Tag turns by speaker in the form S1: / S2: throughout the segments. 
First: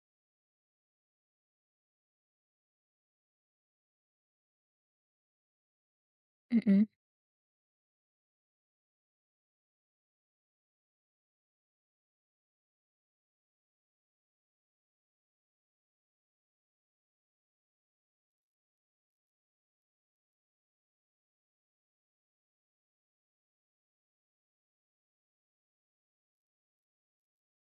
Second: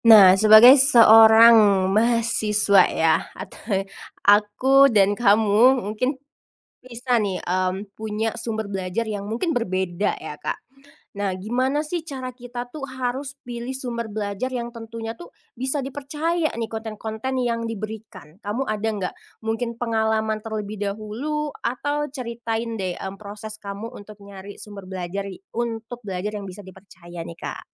S1: Nah, sebagai seorang mahasiswa ya, atau aku dan kamu mungkin
S2: Mhm
S1: bisa nih, punya sumber belajar yang mungkin berbeda ya, Kak. Nah, gimana sih cara kita tuh harus pilih sumber belajar yang tentunya tuh bisa dipercaya nih konten-konten yang diberikan? Kamu ada nggak mungkin pengalaman terlebih dahulu atau ceritain deh, proses kamu untuk nyari sumber belajar untuk belajar yang bisa dipercaya nih, Kak?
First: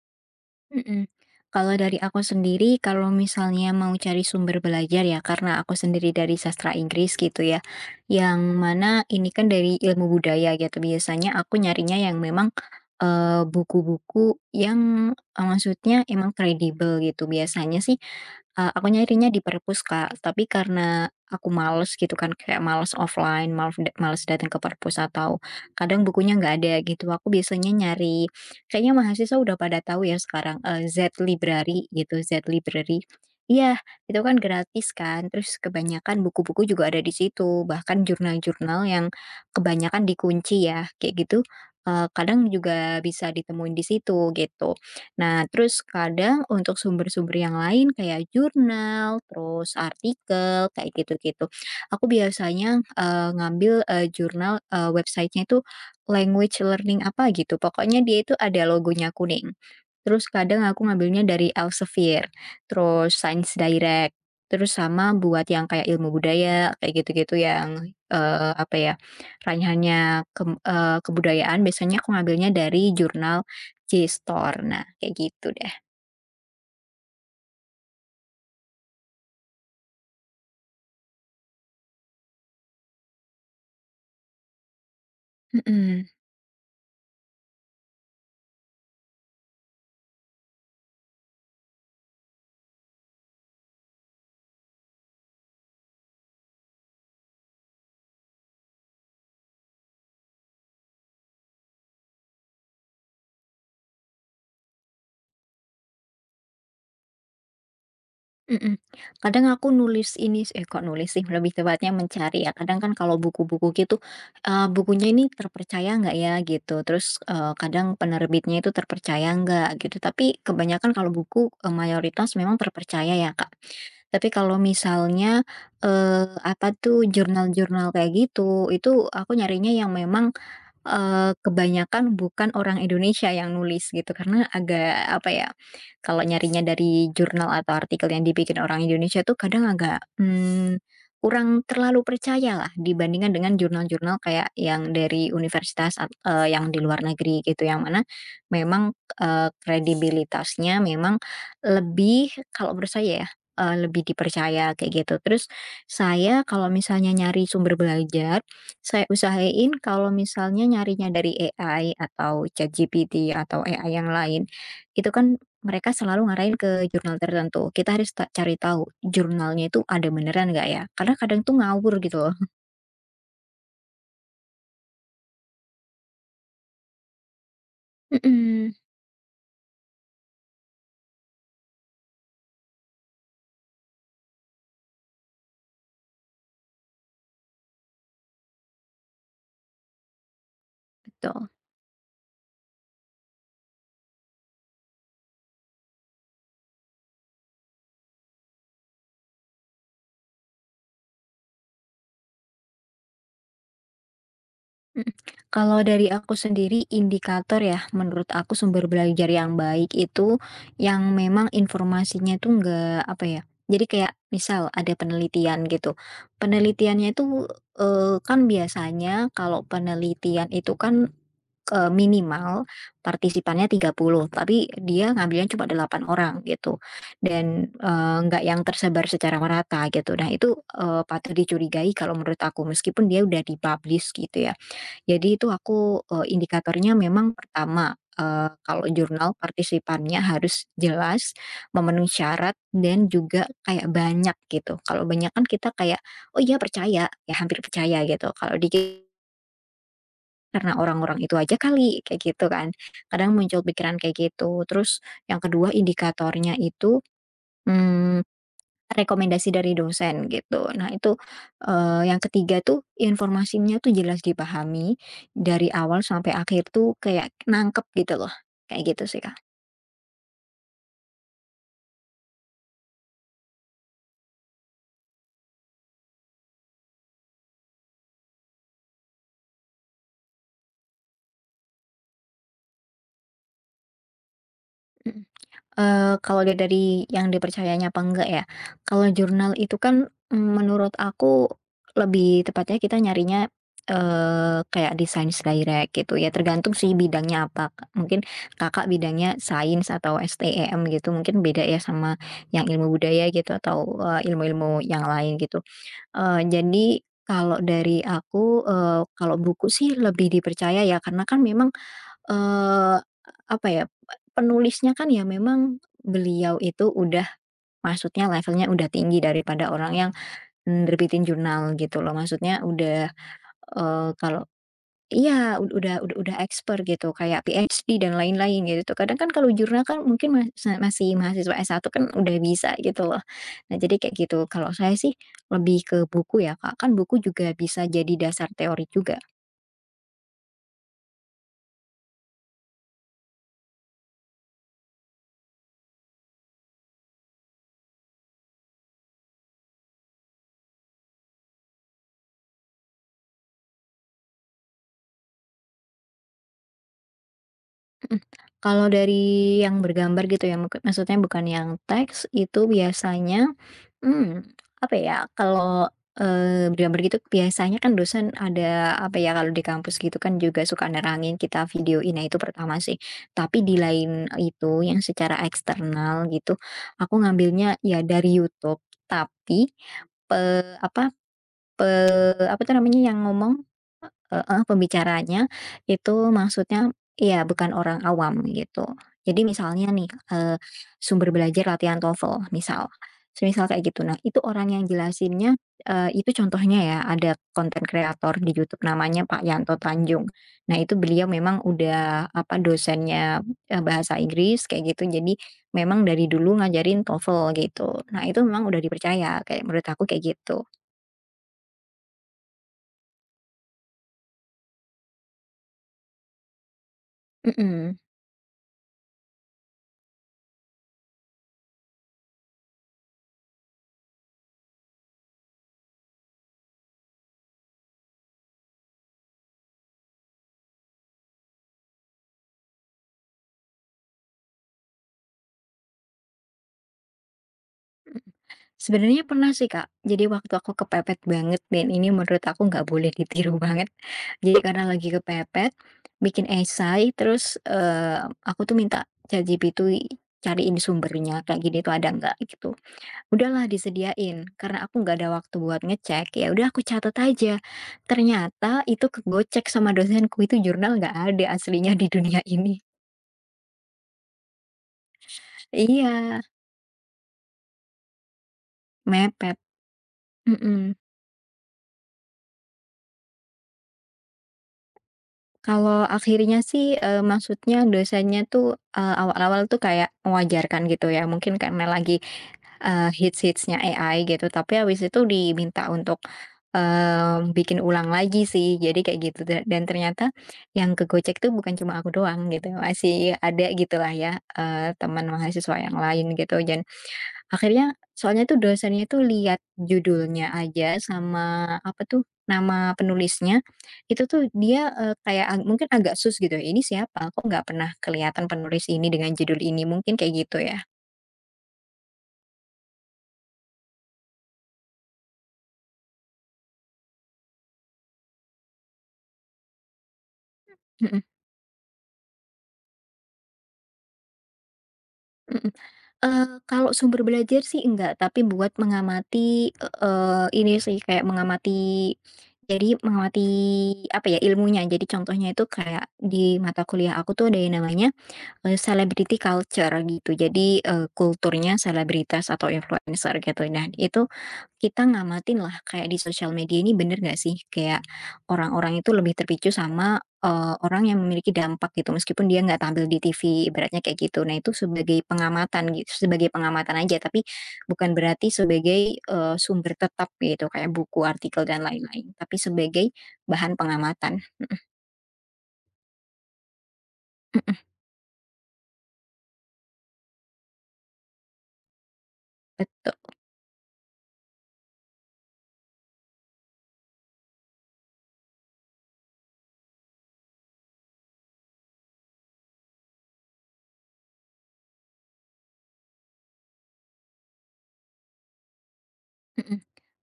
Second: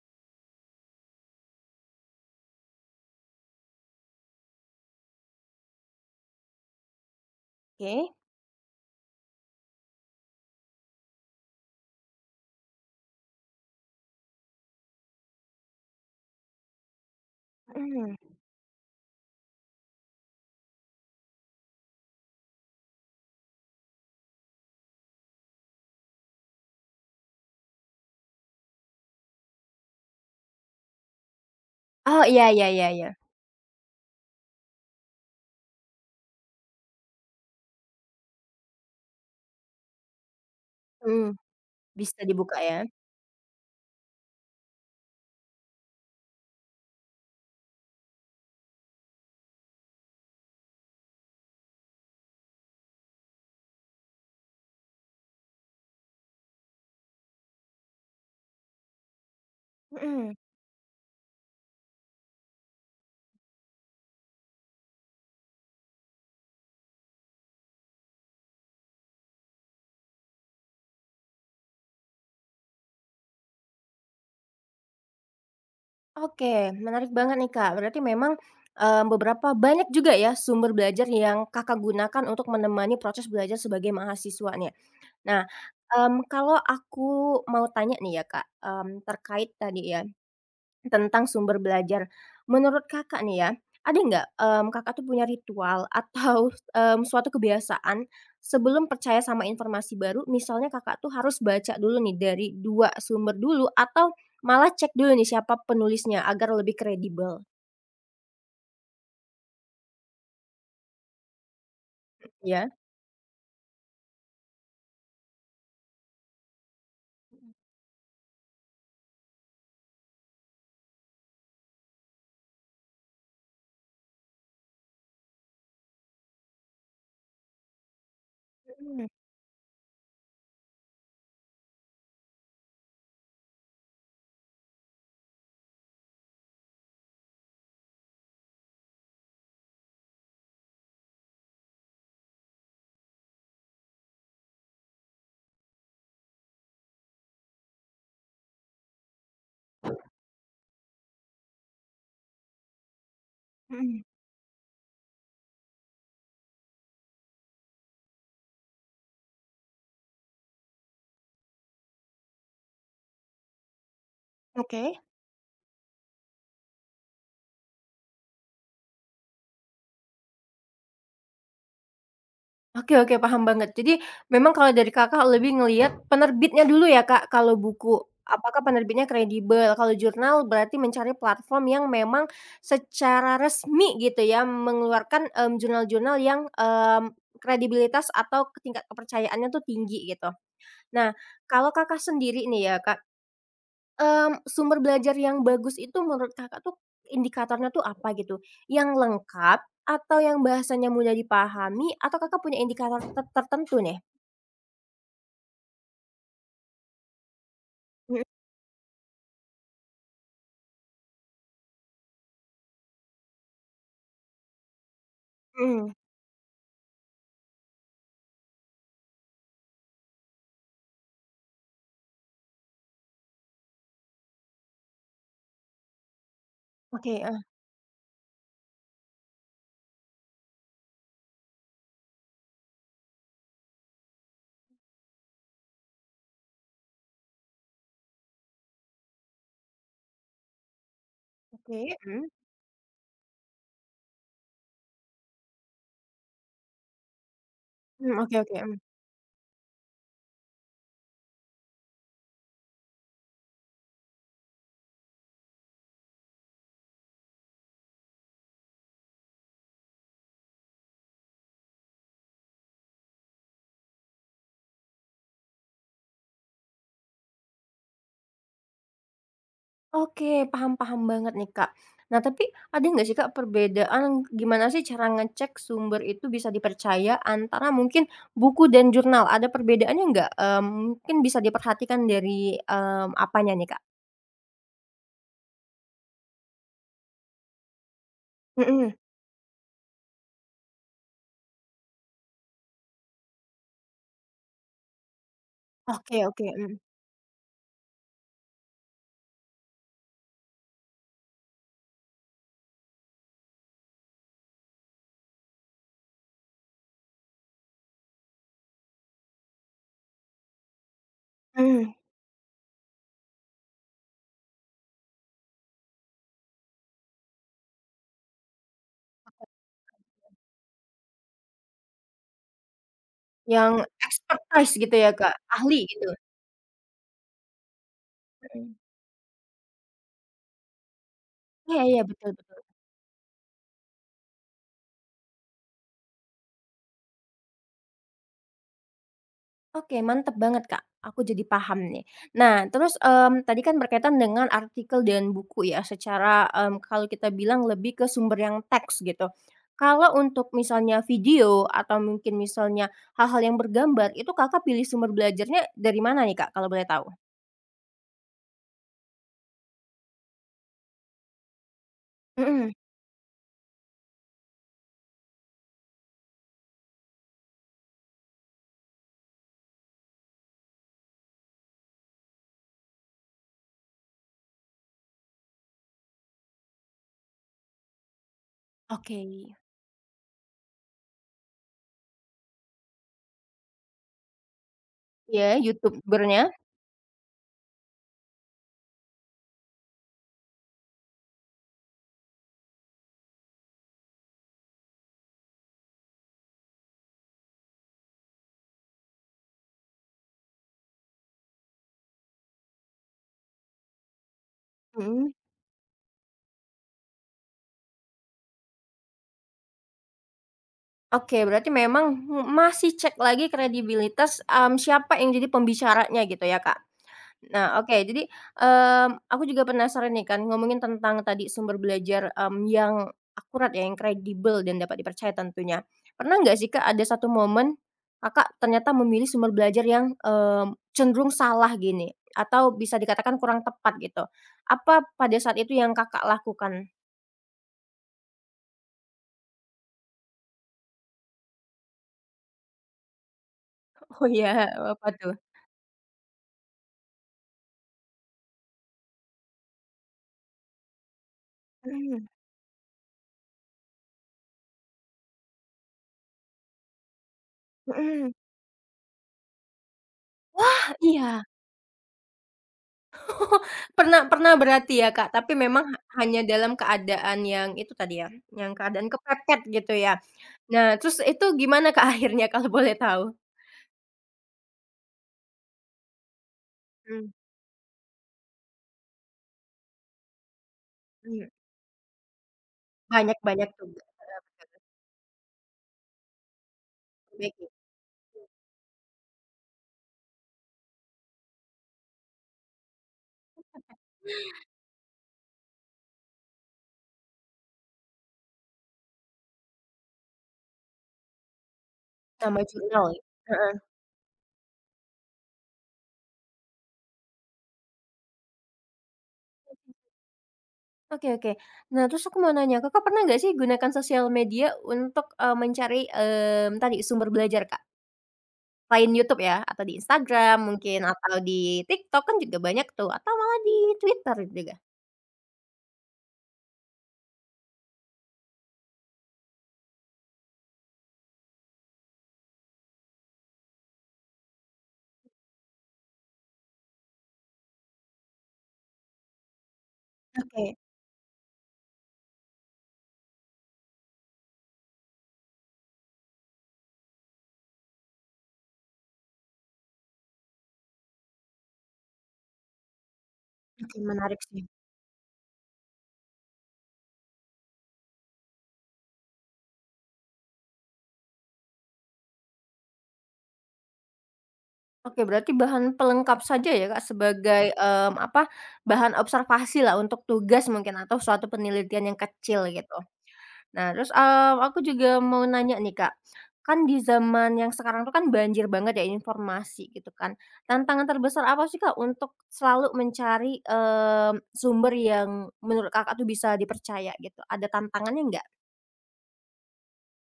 S2: mhm. Kalau dari aku sendiri, kalau misalnya mau cari sumber belajar ya, karena aku sendiri dari sastra Inggris gitu ya,
S1: Oke.
S2: yang mana ini kan dari ilmu budaya gitu. Biasanya aku nyarinya yang memang buku-buku yang maksudnya emang kredibel gitu. Biasanya sih
S1: Mhm.
S2: aku nyarinya di perpus kak, tapi karena aku males gitu kan, kayak males offline, males males datang ke perpus atau kadang bukunya nggak ada gitu. Aku biasanya nyari, kayaknya mahasiswa udah pada tahu ya sekarang, Z library gitu,
S1: Oh,
S2: Z
S1: iya iya iya
S2: library
S1: iya.
S2: Iya, itu kan gratis kan, terus kebanyakan buku-buku juga ada di situ, bahkan jurnal-jurnal yang kebanyakan dikunci ya, kayak
S1: Mhm,
S2: gitu,
S1: bisa
S2: kadang
S1: dibuka ya?
S2: juga bisa ditemuin di situ gitu. Nah, terus kadang untuk sumber-sumber yang lain kayak jurnal, terus artikel, kayak gitu-gitu. Aku biasanya, ngambil, jurnal, website itu language learning apa gitu, pokoknya dia itu ada logonya kuning. Terus
S1: Mhm,
S2: kadang aku ngambilnya dari Elsevier, terus Science Direct, terus sama buat yang kayak ilmu budaya, kayak gitu-gitu yang, apa ya, ranahnya kebudayaan, biasanya aku ngambilnya dari jurnal JSTOR. Nah, kayak gitu deh.
S1: oke, menarik banget nih, Kak. Berarti memang, beberapa banyak juga ya sumber belajar yang Kakak gunakan untuk menemani proses belajar sebagai mahasiswa nih. Nah,
S2: Mhm.
S1: kalau aku mau tanya nih ya, Kak, terkait tadi ya tentang sumber belajar. Menurut Kakak nih ya, ada nggak, Kakak tuh punya ritual atau, suatu kebiasaan sebelum percaya sama informasi baru? Misalnya Kakak tuh harus baca dulu nih dari 2 sumber dulu atau malah cek dulu nih siapa penulisnya agar lebih kredibel?
S2: Mhm. Kadang aku nulis ini, kok nulis sih, lebih tepatnya mencari ya.
S1: Ya.
S2: Kadang kan kalau buku-buku gitu, bukunya ini terpercaya nggak ya gitu, terus, kadang penerbitnya itu terpercaya nggak gitu. Tapi kebanyakan kalau buku, mayoritas memang terpercaya ya, Kak. Tapi kalau misalnya, apa tuh, jurnal-jurnal kayak gitu,
S1: Mhm
S2: itu aku nyarinya yang memang kebanyakan bukan orang Indonesia yang nulis gitu, karena agak apa ya, kalau nyarinya dari jurnal atau artikel yang dibikin orang Indonesia tuh kadang agak, kurang terlalu percaya lah dibandingkan dengan jurnal-jurnal kayak yang dari universitas yang di luar negeri gitu, yang mana memang, kredibilitasnya memang lebih, kalau menurut saya ya,
S1: mhm,
S2: lebih dipercaya kayak gitu. Terus saya kalau misalnya nyari sumber belajar, saya usahain kalau misalnya nyarinya dari AI atau ChatGPT atau AI yang lain,
S1: oke.
S2: itu kan mereka selalu ngarahin ke jurnal tertentu. Kita harus cari tahu jurnalnya itu ada beneran nggak ya? Karena kadang tuh ngawur gitu loh.
S1: Oke oke, paham banget. Jadi memang kalau dari Kakak lebih ngelihat penerbitnya dulu ya, Kak, kalau buku. Apakah
S2: Mhm,
S1: penerbitnya kredibel, kalau jurnal berarti mencari platform yang memang secara resmi gitu ya, mengeluarkan, jurnal-jurnal yang, kredibilitas atau tingkat kepercayaannya tuh tinggi gitu. Nah,
S2: betul.
S1: kalau Kakak sendiri nih ya, Kak, sumber belajar yang bagus itu menurut Kakak tuh indikatornya tuh apa gitu? Yang lengkap atau yang bahasanya mudah dipahami atau Kakak punya indikator tertentu nih?
S2: Mhm. Kalau dari aku sendiri indikator ya,
S1: Mhm
S2: menurut aku sumber belajar yang baik itu yang memang informasinya itu enggak, apa ya, jadi kayak misal ada penelitian
S1: mhm.
S2: gitu. Penelitiannya itu, kan biasanya kalau penelitian itu kan, minimal partisipannya 30, tapi dia ngambilnya cuma 8 orang gitu
S1: Oke, heeh.
S2: dan, nggak yang tersebar secara merata gitu. Nah itu, patut dicurigai kalau menurut aku meskipun dia udah dipublish gitu ya. Jadi itu aku, indikatornya memang pertama, kalau jurnal partisipannya harus jelas,
S1: Oke.
S2: memenuhi
S1: Mhm.
S2: syarat, dan juga kayak banyak gitu. Kalau banyak kan kita kayak, "Oh iya percaya," ya hampir percaya
S1: Mmm,
S2: gitu.
S1: oke
S2: Kalau
S1: oke, mmm.
S2: dikit, "Karena orang-orang itu aja kali," kayak gitu kan. Kadang muncul pikiran kayak gitu. Terus yang kedua indikatornya itu, mmm rekomendasi dari dosen gitu. Nah itu, yang ketiga tuh informasinya tuh jelas dipahami, dari awal sampai akhir tuh kayak nangkep gitu loh, kayak gitu sih Kak.
S1: Oke, paham paham banget nih, Kak. Nah, tapi ada nggak sih, Kak, perbedaan gimana sih cara ngecek sumber itu bisa dipercaya antara mungkin buku dan jurnal? Ada perbedaannya nggak? Mmm, mungkin bisa diperhatikan dari, apanya nih, Kak?
S2: Mhm. Kalau dia dari yang dipercayanya apa enggak ya,
S1: Mhm.
S2: kalau jurnal itu kan, menurut aku lebih tepatnya kita nyarinya, kayak di Science Direct gitu
S1: Oke
S2: ya,
S1: oke,
S2: tergantung
S1: mhm.
S2: sih bidangnya apa. Mungkin Kakak bidangnya sains atau STEM gitu, mungkin beda ya sama yang ilmu budaya gitu atau, ilmu-ilmu yang lain gitu. Jadi kalau dari aku, kalau buku sih lebih dipercaya ya, karena kan memang
S1: Mmm,
S2: Eee, apa ya, penulisnya kan ya memang beliau itu udah maksudnya levelnya udah tinggi daripada orang yang nerbitin jurnal gitu loh. Maksudnya udah,
S1: yang
S2: kalau
S1: expertise gitu ya, Kak,
S2: iya,
S1: ahli
S2: udah
S1: gitu?
S2: udah expert gitu, kayak PhD dan lain-lain
S1: Mhm.
S2: gitu. Kadang kan kalau jurnal kan mungkin masih mahasiswa
S1: Iya
S2: satu
S1: iya,
S2: kan
S1: betul
S2: udah
S1: betul.
S2: bisa gitu loh. Nah, jadi kayak gitu. Kalau saya sih lebih ke buku ya, Kak, kan buku juga bisa jadi dasar teori juga.
S1: Oke, mantap banget, Kak, aku jadi paham nih. Nah, terus, tadi kan berkaitan dengan artikel dan buku ya, secara, kalau kita bilang lebih ke sumber yang teks gitu. Kalau untuk misalnya video atau mungkin misalnya hal-hal yang bergambar, itu Kakak pilih sumber belajarnya dari mana nih, Kak, kalau boleh tahu?
S2: Mhm. Kalau dari yang bergambar gitu ya, mungkin maksudnya bukan yang teks, itu
S1: Mhm,
S2: biasanya, mmm, apa ya, kalau, bergambar gitu biasanya kan dosen ada, apa ya, kalau di kampus gitu kan juga suka nerangin, kita videoin, nah itu pertama sih. Tapi di lain itu yang secara eksternal gitu, aku ngambilnya ya dari YouTube,
S1: oke.
S2: tapi pe apa pe apa tuh namanya yang ngomong? Heeh, pembicaranya
S1: Iya,
S2: itu
S1: youtubernya?
S2: maksudnya ya bukan orang awam gitu. Jadi misalnya nih, sumber belajar latihan TOEFL misal, semisal kayak gitu. Nah itu orang yang jelasinnya, itu contohnya ya ada konten kreator di YouTube namanya Pak Yanto Tanjung. Nah itu beliau memang udah apa dosennya, bahasa Inggris kayak gitu.
S1: Mhm.
S2: Jadi memang dari dulu ngajarin TOEFL gitu. Nah itu memang udah dipercaya kayak menurut aku kayak gitu.
S1: Oke, berarti memang masih cek lagi kredibilitas, siapa yang jadi pembicaranya gitu ya, Kak? Nah, oke,
S2: Mhm.
S1: jadi, aku juga penasaran nih kan ngomongin tentang tadi sumber belajar, yang akurat ya, yang kredibel dan dapat dipercaya tentunya. Pernah nggak sih, Kak, ada satu momen Kakak ternyata memilih sumber belajar yang, cenderung salah gini atau bisa dikatakan kurang tepat gitu? Apa pada saat itu yang Kakak lakukan?
S2: Sebenarnya pernah sih, Kak. Jadi waktu aku kepepet banget dan ini menurut aku nggak boleh ditiru banget.
S1: Oh ya,
S2: Jadi karena
S1: apa
S2: lagi
S1: tuh?
S2: kepepet, bikin esai terus, aku tuh minta ChatGPT cariin sumbernya kayak gini tuh ada
S1: Mhm
S2: nggak gitu. Udahlah disediain, karena aku nggak ada waktu buat ngecek, ya udah aku catat aja.
S1: mhm.
S2: Ternyata itu kegocek sama dosenku, itu
S1: Ah,
S2: jurnal nggak
S1: iya.
S2: ada aslinya di dunia ini.
S1: Oh, pernah pernah berarti ya, Kak, tapi memang
S2: Iya,
S1: hanya dalam keadaan yang itu tadi ya, yang keadaan
S2: mepet,
S1: kepepet gitu ya.
S2: mhm.
S1: Nah, terus itu gimana, Kak, akhirnya kalau boleh tahu?
S2: Kalau akhirnya sih,
S1: Mmm,
S2: maksudnya dosanya tuh, awal-awal tuh kayak mewajarkan gitu ya,
S1: iya,
S2: mungkin karena lagi,
S1: banyak-banyak
S2: hits-hits-nya
S1: tugas,
S2: AI gitu, tapi habis itu diminta untuk,
S1: perbaiki,
S2: bikin ulang lagi sih, jadi kayak gitu dan ternyata yang kegocek tuh bukan cuma aku doang gitu, masih ada gitulah ya, teman mahasiswa yang lain gitu. Dan akhirnya soalnya tuh dosennya tuh lihat judulnya aja sama apa tuh,
S1: sama
S2: nama
S1: jurnal ya?
S2: penulisnya,
S1: Heeh.
S2: itu tuh dia, kayak mungkin agak sus gitu, "Ini siapa? Kok nggak pernah kelihatan penulis ini dengan judul ini?" Mungkin kayak gitu ya.
S1: Oke oke. Nah, terus aku mau nanya, Kakak pernah nggak sih gunakan sosial media untuk, mencari, tadi sumber belajar, Kak? Selain YouTube ya, atau di Instagram mungkin,
S2: Mhm
S1: atau di TikTok kan juga banyak tuh, atau malah di Twitter juga?
S2: mhm. Kalau sumber belajar sih enggak, tapi buat mengamati, ini sih kayak mengamati, jadi mengamati apa ya, ilmunya. Jadi contohnya itu kayak di mata kuliah aku tuh ada yang namanya celebrity culture gitu.
S1: Oke,
S2: Jadi, kulturnya selebritas atau influencer gitu. Nah, itu kita ngamatin lah kayak di sosial media ini bener nggak sih, kayak orang-orang itu lebih terpicu sama, orang yang memiliki dampak gitu, meskipun dia nggak tampil di TV
S1: oke
S2: ibaratnya kayak
S1: menarik
S2: gitu. Nah,
S1: sih.
S2: itu sebagai pengamatan, sebagai pengamatan aja, tapi bukan berarti sebagai, sumber tetap gitu kayak buku, artikel, dan lain-lain, tapi sebagai bahan pengamatan.
S1: Oke, berarti bahan pelengkap saja ya, Kak, sebagai, apa, bahan observasi lah untuk tugas mungkin atau suatu penelitian yang kecil gitu.
S2: Betul.
S1: Nah terus, aku juga mau nanya nih, Kak, kan di zaman yang sekarang tuh kan banjir banget ya informasi gitu kan. Tantangan terbesar apa sih, Kak, untuk selalu mencari, sumber yang menurut Kakak tuh bisa dipercaya gitu? Ada tantangannya nggak?
S2: Mhm.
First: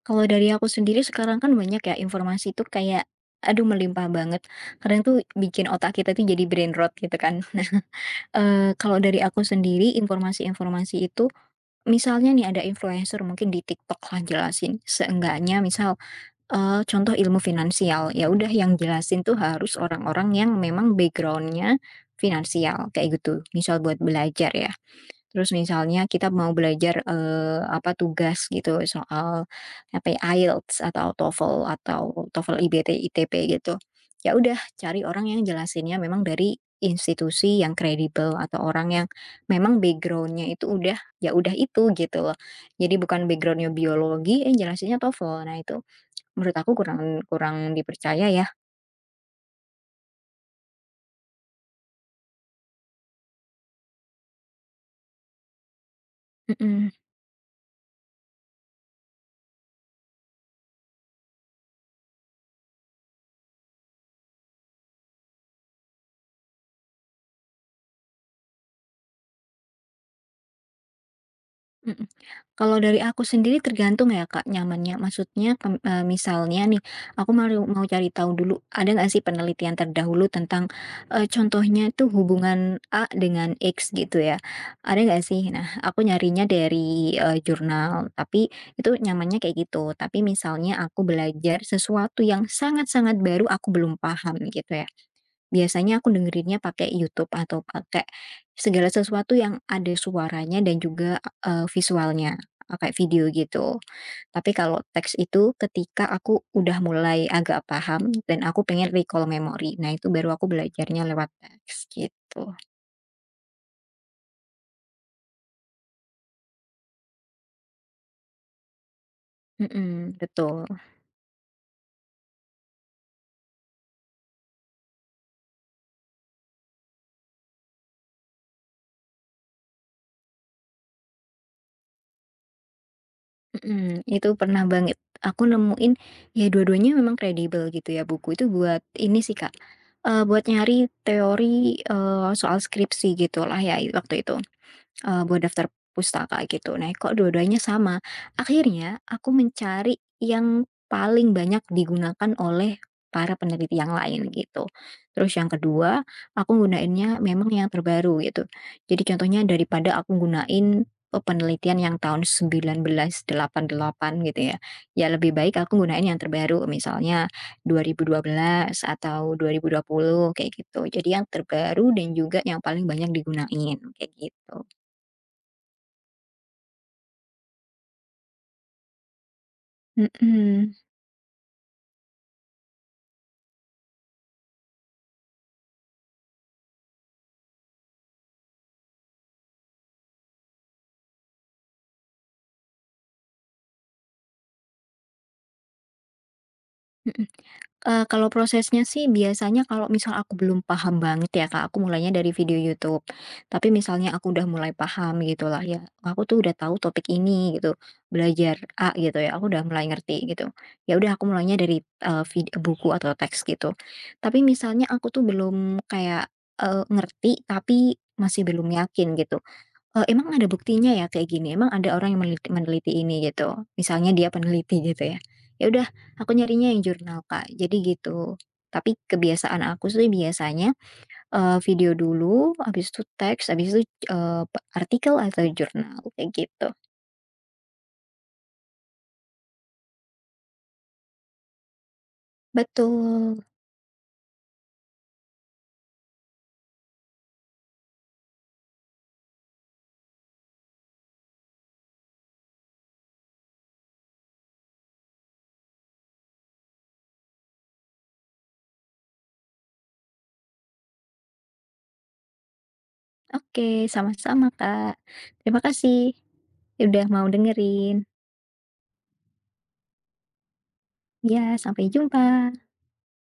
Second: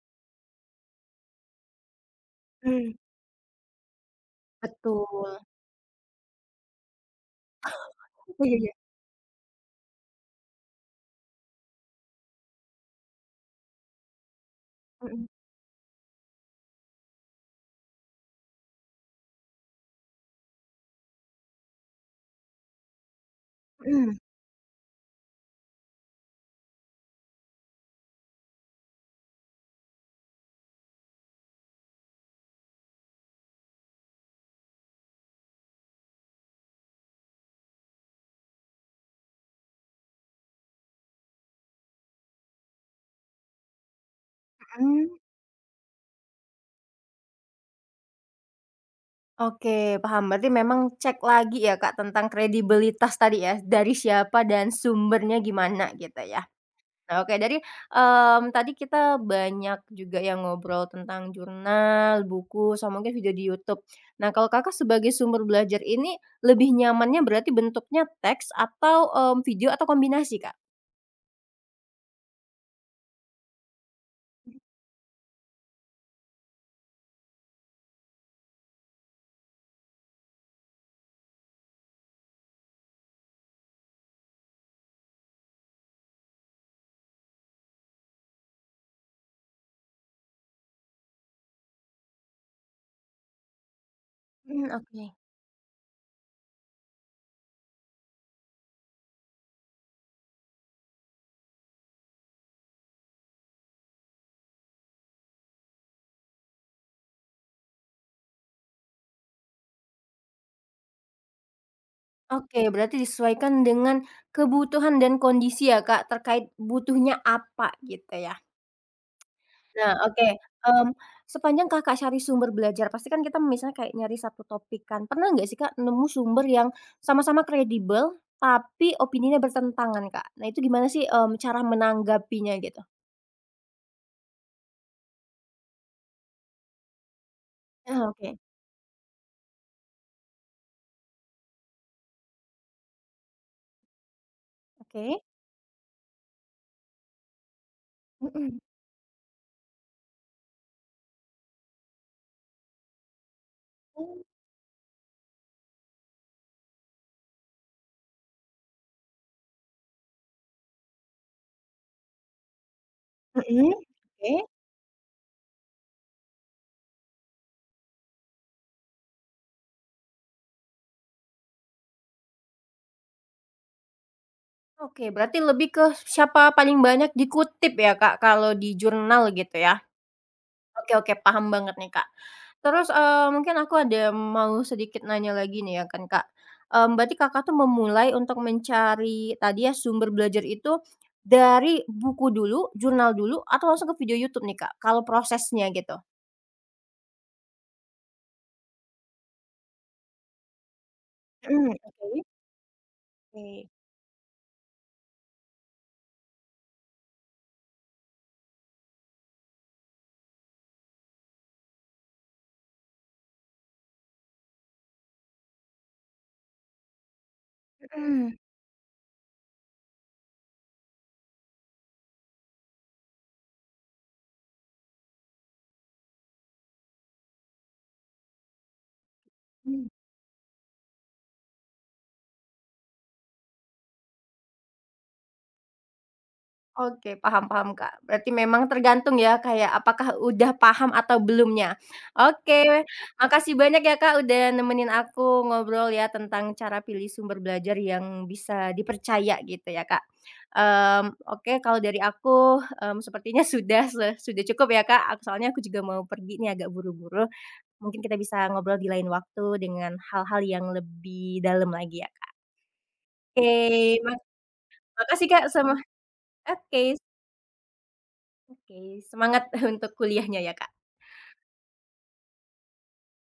S2: Kalau dari aku sendiri sekarang kan banyak ya informasi tuh
S1: Mmm.
S2: kayak aduh melimpah banget. Kadang tuh
S1: Betul.
S2: bikin otak kita tuh jadi brain rot gitu kan. Nah,
S1: Iya iya.
S2: kalau dari aku sendiri informasi-informasi itu misalnya nih ada influencer mungkin di TikTok lah jelasin
S1: Mhm,
S2: seenggaknya misal, contoh ilmu finansial, ya udah yang jelasin tuh harus orang-orang yang memang backgroundnya finansial kayak gitu, misal buat
S1: mhm,
S2: belajar ya. Terus misalnya kita mau belajar, apa, tugas gitu soal, apa ya, IELTS atau TOEFL atau TOEFL IBT, ITP gitu. Ya udah cari orang yang jelasinnya memang dari institusi yang kredibel atau orang yang memang backgroundnya itu udah, ya udah itu gitu loh. Jadi bukan backgroundnya biologi, eh jelasinnya
S1: mhm.
S2: TOEFL. Nah itu menurut aku kurang kurang dipercaya ya,
S1: Oke, paham. Berarti memang cek lagi ya, Kak, tentang kredibilitas tadi ya, dari siapa dan sumbernya gimana gitu ya.
S2: mhm.
S1: Nah, oke dari, tadi kita banyak juga yang ngobrol tentang jurnal, buku, sama mungkin video di YouTube. Nah, kalau Kakak sebagai sumber belajar ini lebih nyamannya berarti bentuknya teks atau, video atau kombinasi, Kak?
S2: Mhm. Kalau dari aku sendiri tergantung ya Kak, nyamannya. Maksudnya misalnya nih, aku mau mau cari tahu dulu, ada nggak sih penelitian terdahulu tentang, contohnya tuh hubungan A dengan X gitu ya, ada nggak sih? Nah, aku nyarinya dari, jurnal, tapi itu nyamannya kayak gitu. Tapi misalnya aku belajar sesuatu yang sangat-sangat baru, aku belum paham
S1: Mmm,
S2: gitu ya.
S1: oke.
S2: Biasanya aku dengerinnya pakai YouTube atau pakai segala sesuatu yang ada suaranya dan juga, visualnya, pakai video gitu. Tapi kalau teks itu ketika aku udah mulai agak paham dan aku pengen recall memori. Nah, itu baru aku belajarnya lewat teks gitu.
S1: Oke, berarti disesuaikan dengan kebutuhan dan kondisi ya, Kak, terkait butuhnya apa gitu ya. Nah,
S2: Mhm,
S1: oke,
S2: betul.
S1: mmm, sepanjang Kakak cari sumber belajar pasti kan kita misalnya kayak nyari satu topik kan, pernah nggak sih Kak nemu sumber yang sama-sama kredibel tapi opininya bertentangan Kak? Nah itu gimana sih, cara menanggapinya gitu?
S2: Mhm, itu pernah banget aku nemuin ya dua-duanya memang kredibel gitu ya,
S1: Ah,
S2: buku
S1: oke
S2: itu buat ini sih Kak, buat nyari teori, soal skripsi gitulah ya waktu itu.
S1: oke.
S2: Buat daftar pustaka gitu. Nah, kok dua-duanya sama.
S1: Mhm.
S2: Akhirnya aku mencari yang paling banyak digunakan oleh para peneliti yang
S1: Oh,
S2: lain gitu. Terus yang kedua, aku gunainnya memang yang terbaru gitu. Jadi contohnya daripada aku gunain, penelitian yang tahun seribu sembilan ratus delapan
S1: mhm,
S2: puluh delapan gitu
S1: oke.
S2: ya, ya lebih baik aku gunain yang terbaru, misalnya dua 2012 atau dua 2020, kayak gitu. Jadi yang terbaru dan juga yang paling banyak digunain, kayak gitu.
S1: Oke berarti lebih ke siapa paling banyak dikutip ya Kak kalau di jurnal gitu ya?
S2: Mhm
S1: Oke oke, paham banget nih, Kak. Terus, mungkin aku ada mau sedikit nanya lagi nih ya kan, Kak. Mmm, berarti Kakak tuh memulai untuk mencari tadi ya sumber belajar itu dari buku dulu, jurnal dulu, atau langsung ke video YouTube nih, Kak, kalau prosesnya gitu?
S2: mhm. Kalau prosesnya sih biasanya kalau misal aku belum paham banget ya Kak,
S1: Mhm,
S2: aku mulainya dari video YouTube.
S1: oke.
S2: Tapi misalnya aku udah mulai paham gitu lah ya, aku tuh udah tahu topik ini gitu, belajar A gitu ya, aku udah mulai ngerti gitu. Ya udah aku mulainya dari, eee, vid buku atau teks gitu. Tapi misalnya aku tuh belum kayak, ngerti tapi
S1: Oke,
S2: masih belum yakin gitu. Emang ada buktinya ya kayak gini? Emang ada orang yang meneliti meneliti ini gitu? Misalnya dia peneliti gitu ya. Ya udah aku nyarinya yang jurnal, Kak, jadi gitu. Tapi kebiasaan
S1: mhm.
S2: aku sih biasanya, video dulu, habis itu teks, habis itu, eee, pe artikel atau jurnal kayak gitu.
S1: Oke, paham paham, Kak. Berarti memang tergantung ya, kayak apakah udah paham atau belumnya. Oke,
S2: Betul.
S1: makasih banyak ya, Kak, udah nemenin aku ngobrol ya tentang cara pilih sumber belajar yang bisa dipercaya gitu ya, Kak. Mmm, oke kalau dari aku, sepertinya sudah sudah cukup ya, Kak, soalnya aku juga mau pergi nih agak buru-buru. Mungkin kita bisa ngobrol di lain waktu dengan hal-hal yang lebih dalam lagi ya, Kak. Oke,
S2: Oke,
S1: mak
S2: sama-sama, Kak.
S1: makasih, Kak,
S2: Terima
S1: sama
S2: kasih
S1: oke.
S2: udah mau dengerin.
S1: Oke, semangat untuk kuliahnya ya, Kak.
S2: Ya, sampai jumpa.